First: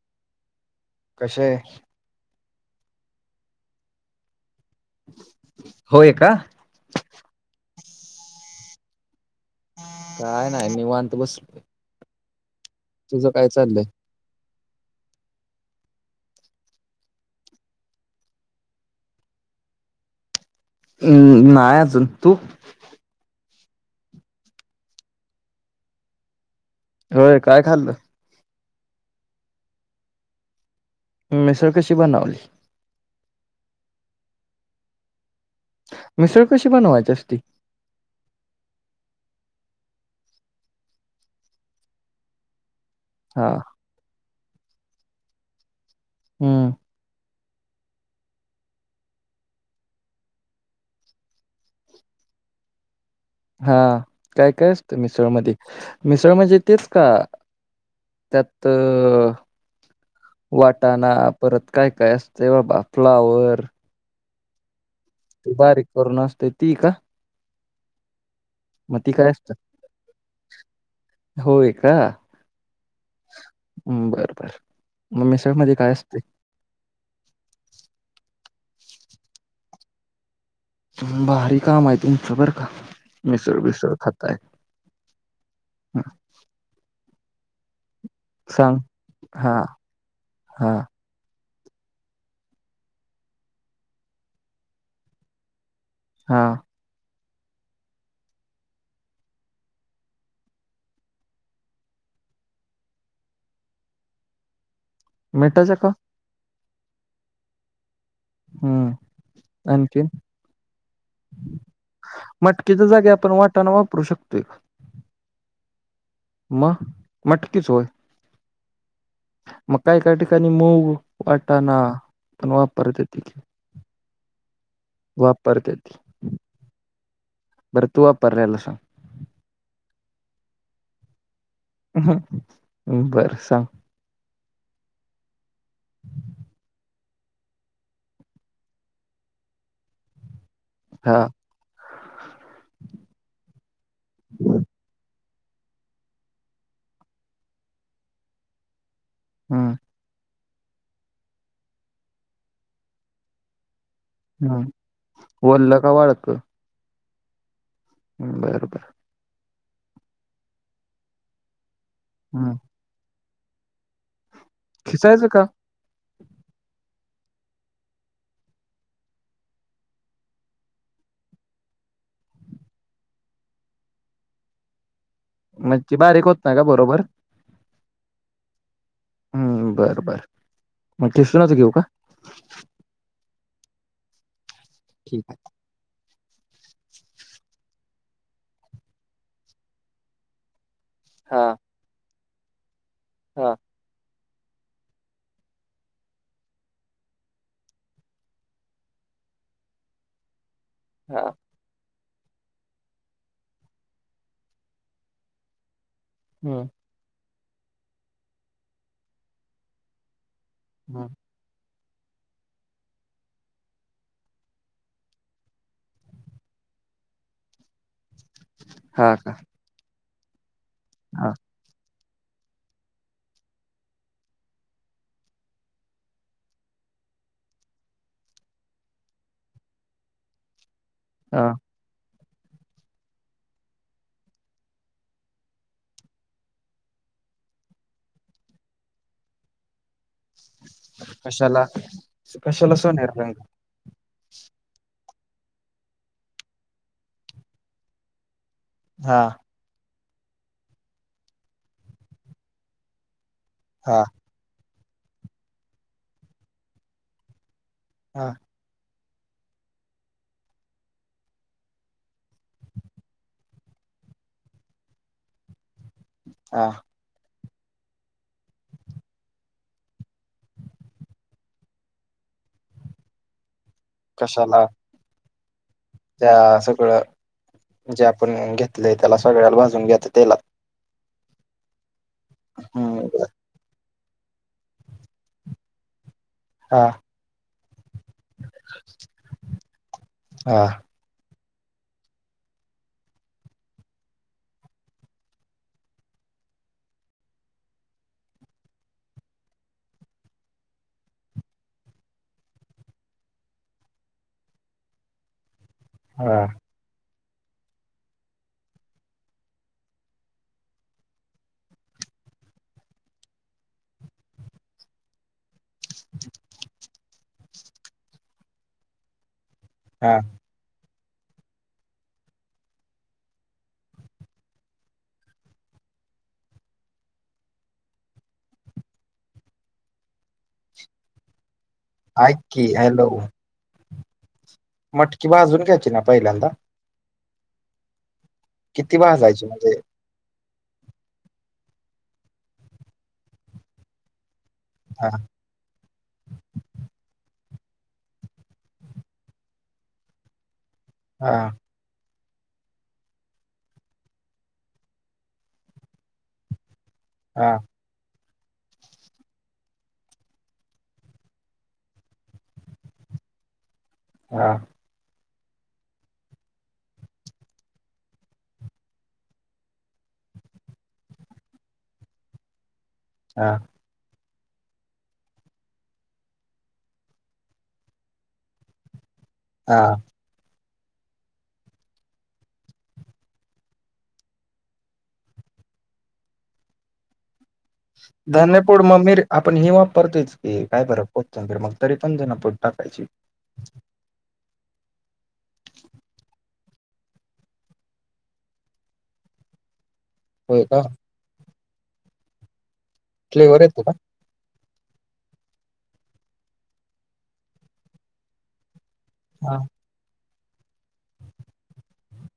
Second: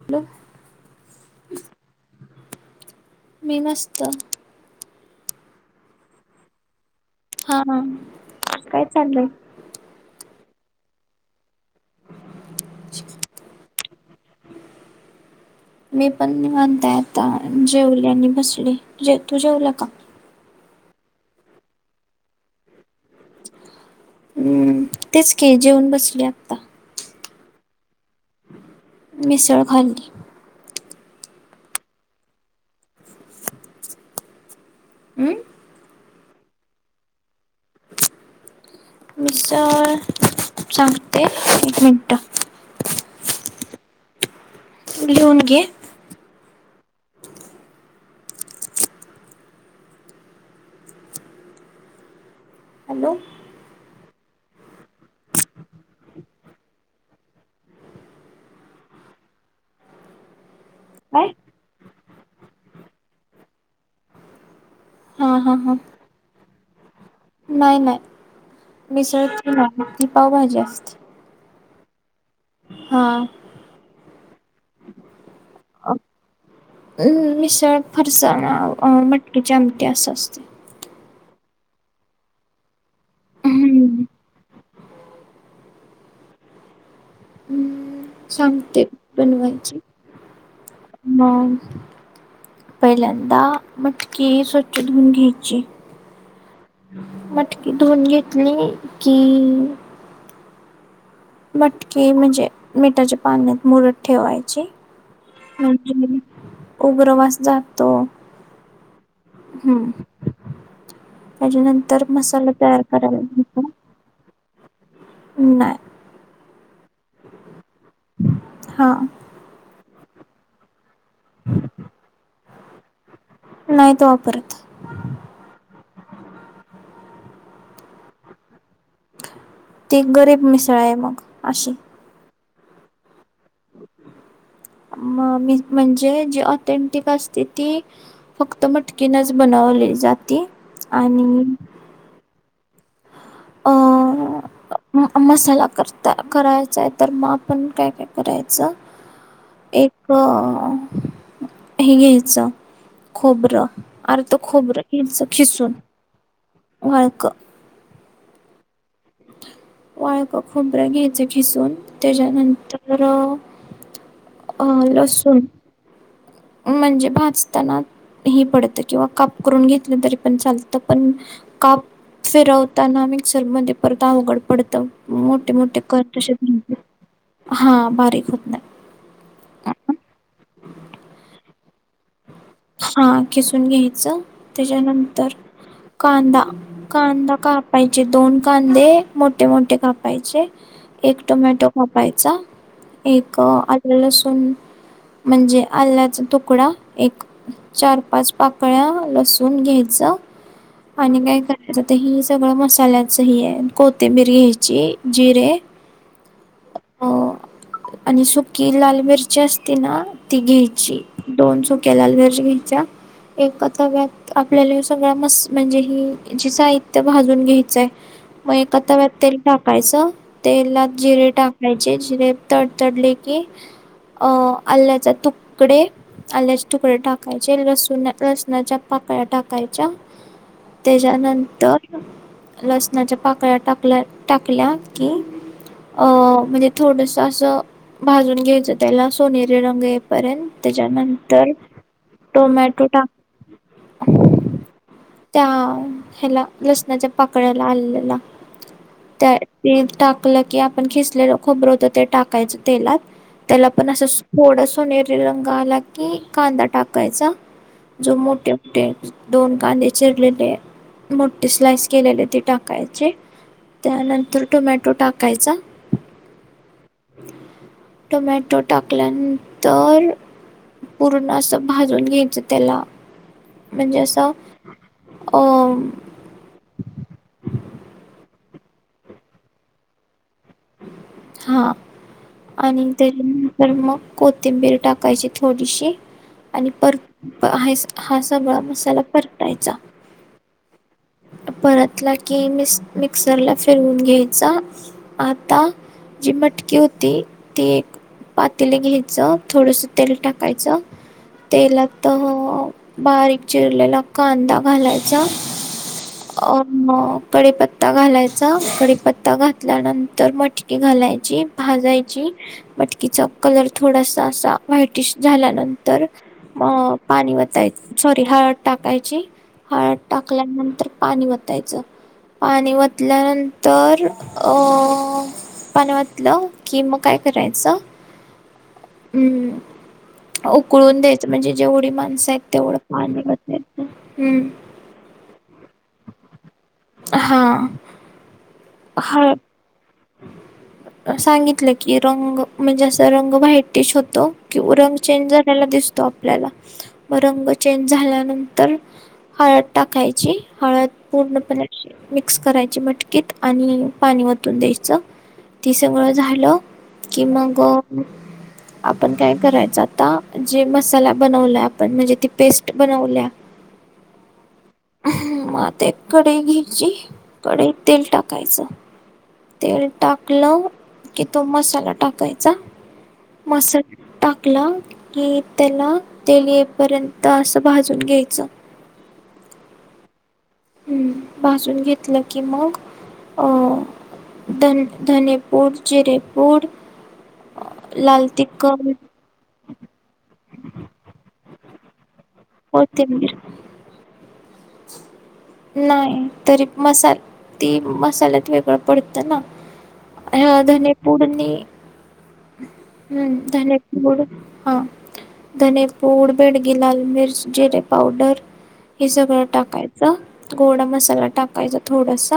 Hello. कशा हाय? मी मस्त. होय का! हा. काय चाललंय? काय नाय निवांत बसलोय. तुझं काय चाललंय? मी पण निवांत आहे. आता जेवले आणि बसले. जे तू जेवला का? हम्म. नाय अजून तू? हम्म, तेच की जेवून बसले आता. होय. काय खाल्लं? मिसळ खाल्ली. मिसळ कशी बनावली? हम्म. मिसळ कशी बनवायची असती? मिसळ सांगते. एक मिनटं हा. लिहून घे. हम्म. हॅलो. हा काय काय असत मिसळ मध्ये मिसळ म्हणजे तेच का. त्यात अं वाटाणा, काय परत काय काय असतंय बाबा फ्लावर. हा हा हा बारीक करून असतय ती का. नाही नाही मग मिसळ काय ती असतं? नाही ती पावभाजी असते. होय का! हां. बर बर मग मिसळ मध्ये काय असते. म मिसळ फरसाणा मटकीच्या आमटी असं असते. भारी काम आहे. तुमचं बरं का मिसळ बीसळ हम्म खाताय. हम्म सांग सांगते हां, बनवायची हां, म पहिल्यांदा मटकी स्वच्छ धुऊन घ्यायची. हा. मटकी धुऊन घेतली कि मटकी म्हणजे मिठाच्या पाण्यात मुरत ठेवायची मिठाच्या का? म्हणजे उग्र वास जातो हम्म हम्म. आणखीन त्याच्यानंतर मसाला तयार मटकीच्या करा जागी आपण वटाणा वापरू शकतोय का? नाही म मटकीच होय हा मग काय काय ठिकाणी मूग, वाटाना पण वापरत्याती की. नाहीत वापरत वापरत्याती बरं तू वापरल्याल सांग ती गरीब मिसळ आहे मग अशी बरं सांग म म्हणजे जी ऑथेंटिक असते ती फक्त मटकीनच बनवली जाते हां. आणि अं मसाला करता करायचाय तर मग पण काय काय करायचं? हं, एक हे घ्यायचं खोबरं अर्थ हं. खोबर घ्यायचं खिसून वल्लं का वाळकं? वाळकं हम्म बरं बरं वाळक खोबरं घ्यायचं खिसून हं. त्याच्यानंतर अ खिसायचं लसुून का? म्हणजे भाजताना ह पडतं किंवा काप करून घेतलं तरी पण चालतं पण काप फिरवताना मिक्सर मध्ये परत अवघड पडतं. मोठे मोठे म्हणजे ते कत बारीक होत तसेचं नाही का राहतात बरोबर? हा बारीक होत नाहीत हम्म बर बर मग खिसुनच घेऊ का? हा खिसून घ्यायचं ठीक त्याच्यानंतर आहे. कांदा कांदा कापायचे दोन कांदे मोठे मोठे कापायचे एक हां, टोमॅटो कापायचा एक हां, लसूण म्हणजे आल्याचा तुकडा एक चार-पाच पाकळ्या लसूण घ्यायच आणि हां. काय आ ते ह सगळं मसाल्याच ह आहे कोथिंबीर घ्यायची जिरे हा अ आणि सुकी लाल मिरची असते ना ती घ्यायची हं. दोन सुक्या लाल मिरच्या घ्यायच्या एका तव्यात आपल्याला हे सगळं मस म्हणजे हे जे साहित्य भाजून घ्यायचंय मग एका तव्यात हां का? तेल टाकायचं तेलात जिरे हां, टाक कायचे जिरे तडतडले की अ आल्ल्याचे तुकडे आल्ल्याचे तुकडे टाकायचे लसूण लसणाच्या पाकळ्या टाकायच्या हां. त्याच्यानंतर लसणाच्या पाकळ्या टाकल्या टाकल्या की अ म्हणजे थोडस असं भाजून घ्यायचं त्याला सोनेरी रंग येई पर्यंत त्याच्यानंत कशाला कशाला सोनरी रंग त्या ह्याला लसणाच्या पाकळ्याला आल्ल्याला हा त्या ते टाकलं की आपण खिसलेलं खोबरं होत ते टाकायचं तेलात त्याला पण हा असं थोडा सोनेरी रंग आला कि कांदा टाकायचा जो मोठ्या मोठे दोन कांदे चिरलेले मोठे स्लाइस केलेले ते टाकायचे त्यानंतर टोमॅटो टाकायचा हा टोमॅटो टाकल्यानंतर पूर्ण असं भाजून घ्यायचं त्याला म्हणजे असं कशाला अ त्या सगळं जे आपण घेतलंय त्याला सगळ्याला भाजून घ्यायच तेलात हा आणि त्याच्या नंतर मग कोथिंबीर टाकायची थोडीशी आणि हा पर आहे हा सगळा मसाला परतायचा हा परतला की मिक्सर ला फिरवून घ्यायचा आता जी मटकी होती ती एक पातेल घ्यायचं थोडस तेल टाकायचं तेलात बारीक चिरलेला कांदा घालायचा हा अ म कडीपत्ता घालायचा कडीपत्ता घातल्यानंतर मटकी घालायची भाजायची मटकीचा कलर थोडासा असा व्हाईटिश झाल्यानंतर अ पाणी वताय सॉरी हळद टाकायची हळद हा टाकल्यानंतर पाणी वतायचं पाणी वतल्यानंतर अ पाणी ओतलं की मग काय करायचं हम्म उकळून द्यायचं म्हणजे जेवढी माणसं ऐक आहेत की तेवढं हॅलो पाणी हम्म मटकी भाजून घ्यायची ना पहिल्यांदा हा किती हळ भाजायची म्हणजे सांगितलं की रंग म्हणजे असं रंग व्हाईटिश होतो किं रंग हा चेंज झालेला दिसतो आपल्याला मग रंग चेंज झाल्यानंतर हळद टाकायची हळद हा पूर्णपणे मिक्स करायची मटकीत आणि पाणी वतून द्यायची च ते सगळं झालं कि हा मग आपण काय करायचं आता जे मसाला बनवला आपण म्हणजे ती पेस्ट बनवल्या हा म ते कढई घ्यायची कढई त तेल टाकायचं तेल टाकलं की तो मसाला टाकायचा हा मसाला टाकला की त्याला तेल येपर्यंत असं भाजून घ्यायचं. हां. हम्म भाजून घेतलं की मग अ धन धनेपूड, जिरेपूड लाल धनेपूड तिखट, म मीर आपण ही वापरतोयच की काय बर कोथिंबीर मग तरी पण धनेपुड टाकायची? कोथिंबीर नाही. तरी मसाल ती मसाल्यात वेगळं पडत ना हम्म होय का धने फोडणी, हम्म फ्लेवर येतो का धनेपुड हा. धने पूड, बेडगी लाल मिर्च, जिरे पावडर हे सगळ हा टाकायचं, गोडा मसाला टाकायचा थोडस,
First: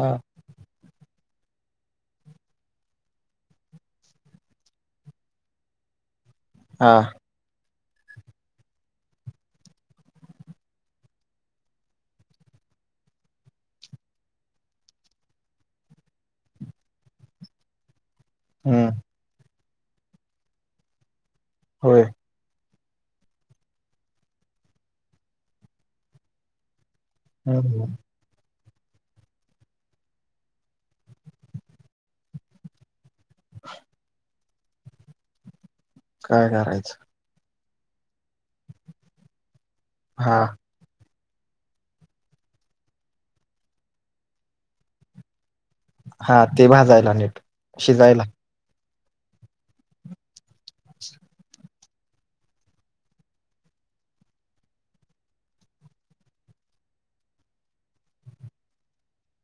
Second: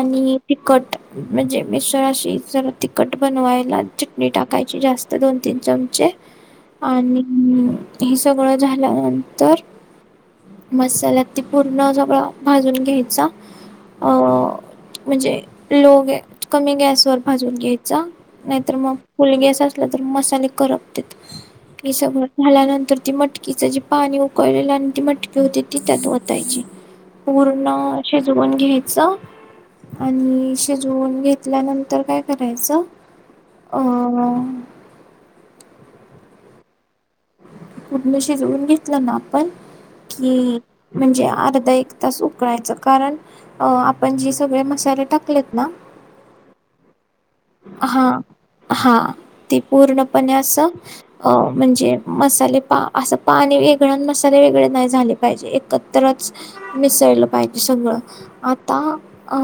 हा तिखट म्हणजे मिसळ अशी जरा तिखट बनवायला चटणी टाकायची जास्त दोन तीन चमचे. [inaudible] आणि हे सगळं झाल्यानंतर मसाल्यात त पूर्ण सगळं भाजून घ्यायचा. अ म्हणजे लो गॅ कमी गॅस वर भाजून घ्यायचा. नाहीतर हम्म मग फुलगॅस असला तर मसाले करपतेेत, हे होय सगळं झाल्यानंतर ती मटकीच जे पाणी उकळलेलं आणि ती मटकी होती ती त्यात वतायची. पूर्ण हम्म शिजवून घ्यायचं आणि शिजवून घेतल्यानंतर काय करायचं? अं काय करायचं? पूर्ण शिजवून घेतलं ना आपण हा कि म्हणजे अर्धा एक तास उकळायचं कारण अ आपण जी सगळे मसाले टाकलेत ना हा ते भाजायला निट. हा हा ती पूर्णपणे असं अ म्हणजे मसाले पा असं पाणी वेगळं अन मसाले वेगळे नाही झाले पाहिजे एकत्रच मिसळलं पाहिजे सगळं. आता अ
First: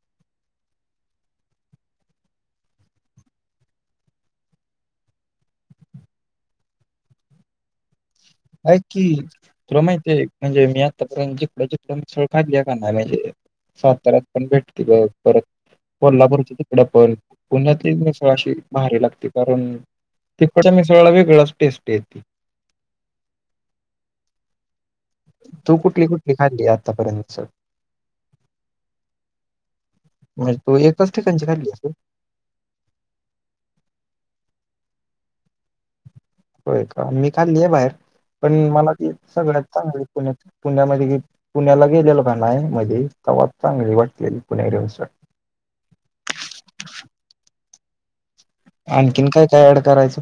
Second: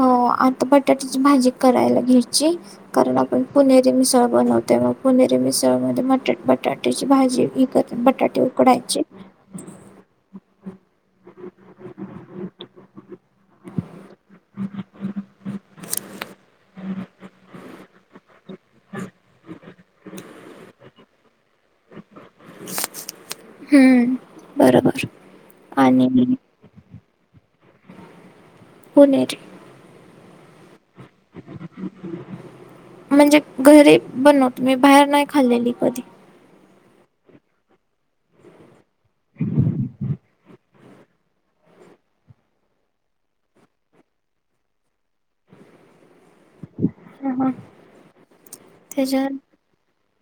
आता बटाट्याची भाजी करायला घ्यायची. कारण आपण पुणेरी मिसळ बनवतोय मग पुणेरी मिसळमध्ये मटा बटाट्याची भाजी इकत बटाटे उ आय क्की तुला माहितीय म्हणजे मी आतापर्यंत जितक जितक मिसळ खाल्लीय का नाही म्हणजे साताऱ्यात पण भेटती बग, परत कोल्हापुर च तिकड पण पुण्यातलीच मिसळ अशी भारी लागते कारण तिप्पट मिसळाला वेगळाच टेस्ट येते. हम्म बरोबर. तू कुठली आणि कुठली खाल्ली आतापर्यंत मिसळ? पुणेरी. म्हणजे तू एकाच ठिकाणची खाल्लीस होय? म्हणजे घरी बनवत मी बाहेर नाही खाल्लेली कधी. होय का मी खाल्ली आहे बाहेर, पण मला ती सगळ्यात चांगली पुण्यातली पुण्यामध्ये गेल पुण्याला गेलेलो का नाही मधी तवाच चांगली वाटलेली पुणेरी मिसळ. हां हां. त्याच्या आणखीन काय काय ऍड करायचं?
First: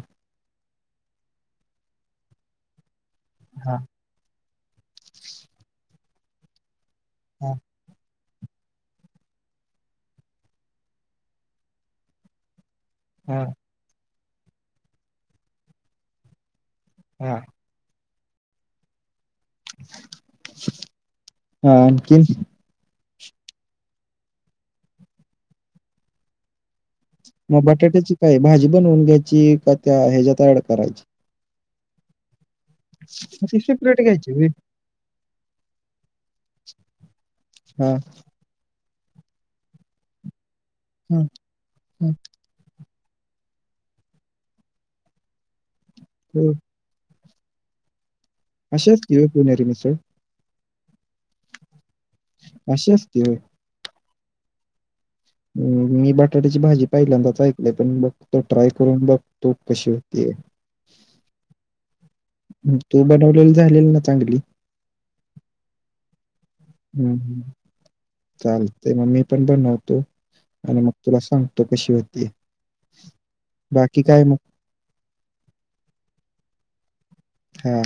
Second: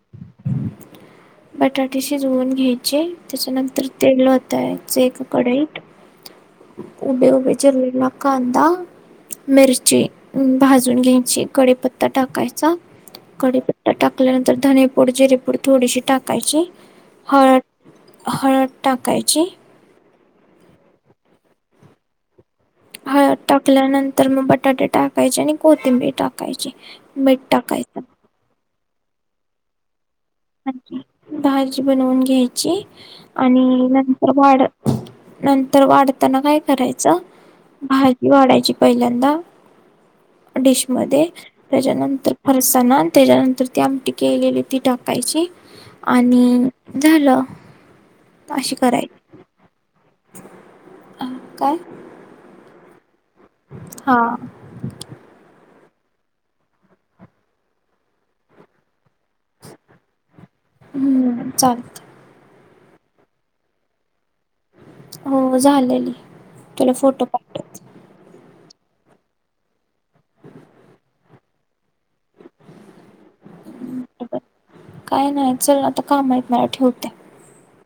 बटाटे शिजवून घ्यायचे त्याच्यानंतर तेल ओतायच एका कडईत उभे हा उभे चिरलेला कांदा, मिरची भाजून घ्यायची, कडीपत्ता टाकायचा हा कडीपत्ता टाकल्यानंतर धनेपूड, जिरेपूड थोडीशी टाकायची, हा. हळद हळद टाकायची. हां, आणखीन? हळद टाकल्यानंतर मग बटाटे टाकायचे आणि कोथिंबीर टाकायची. मीठ मग टाकायचं बटाट्याची काय भाजी बनवून घ्यायची का त्या हेज्यात ॲड भाजी करायची. भाजी बनवून घ्यायची. मग ती आणि सेपरेट नंतर घ्यायची होय. वाढ नंतर वाढताना काय करायचं? हा. भाजी वाढायची पहिल्यांदा डिश हं, मध्ये हं. त्याच्यानंतर फरसाणा त्याच्यानंतर ती आमठी केलेली ती टाकायची हो, आणि झालं अशी कराय असते होय पुणेरी मिसळ अ काय? अशी असते होय? हां मी बटाट्याची भाजी पाहिल्यांदाच ऐकलंय, पण बघ तो ट्राय करून बघ तूप कशी होतीय. हम्म, चालतं. तू बनविलेली झालेली ना चांगली? हो, झालेली. तुला फोटो हम्म, पाठवते चालतय मग मी पण बनवतो आणि मग तुला सांग कशी होती? बाकी काय मग? काय नाय, चल आता काम आहेत मला ठेवते. हां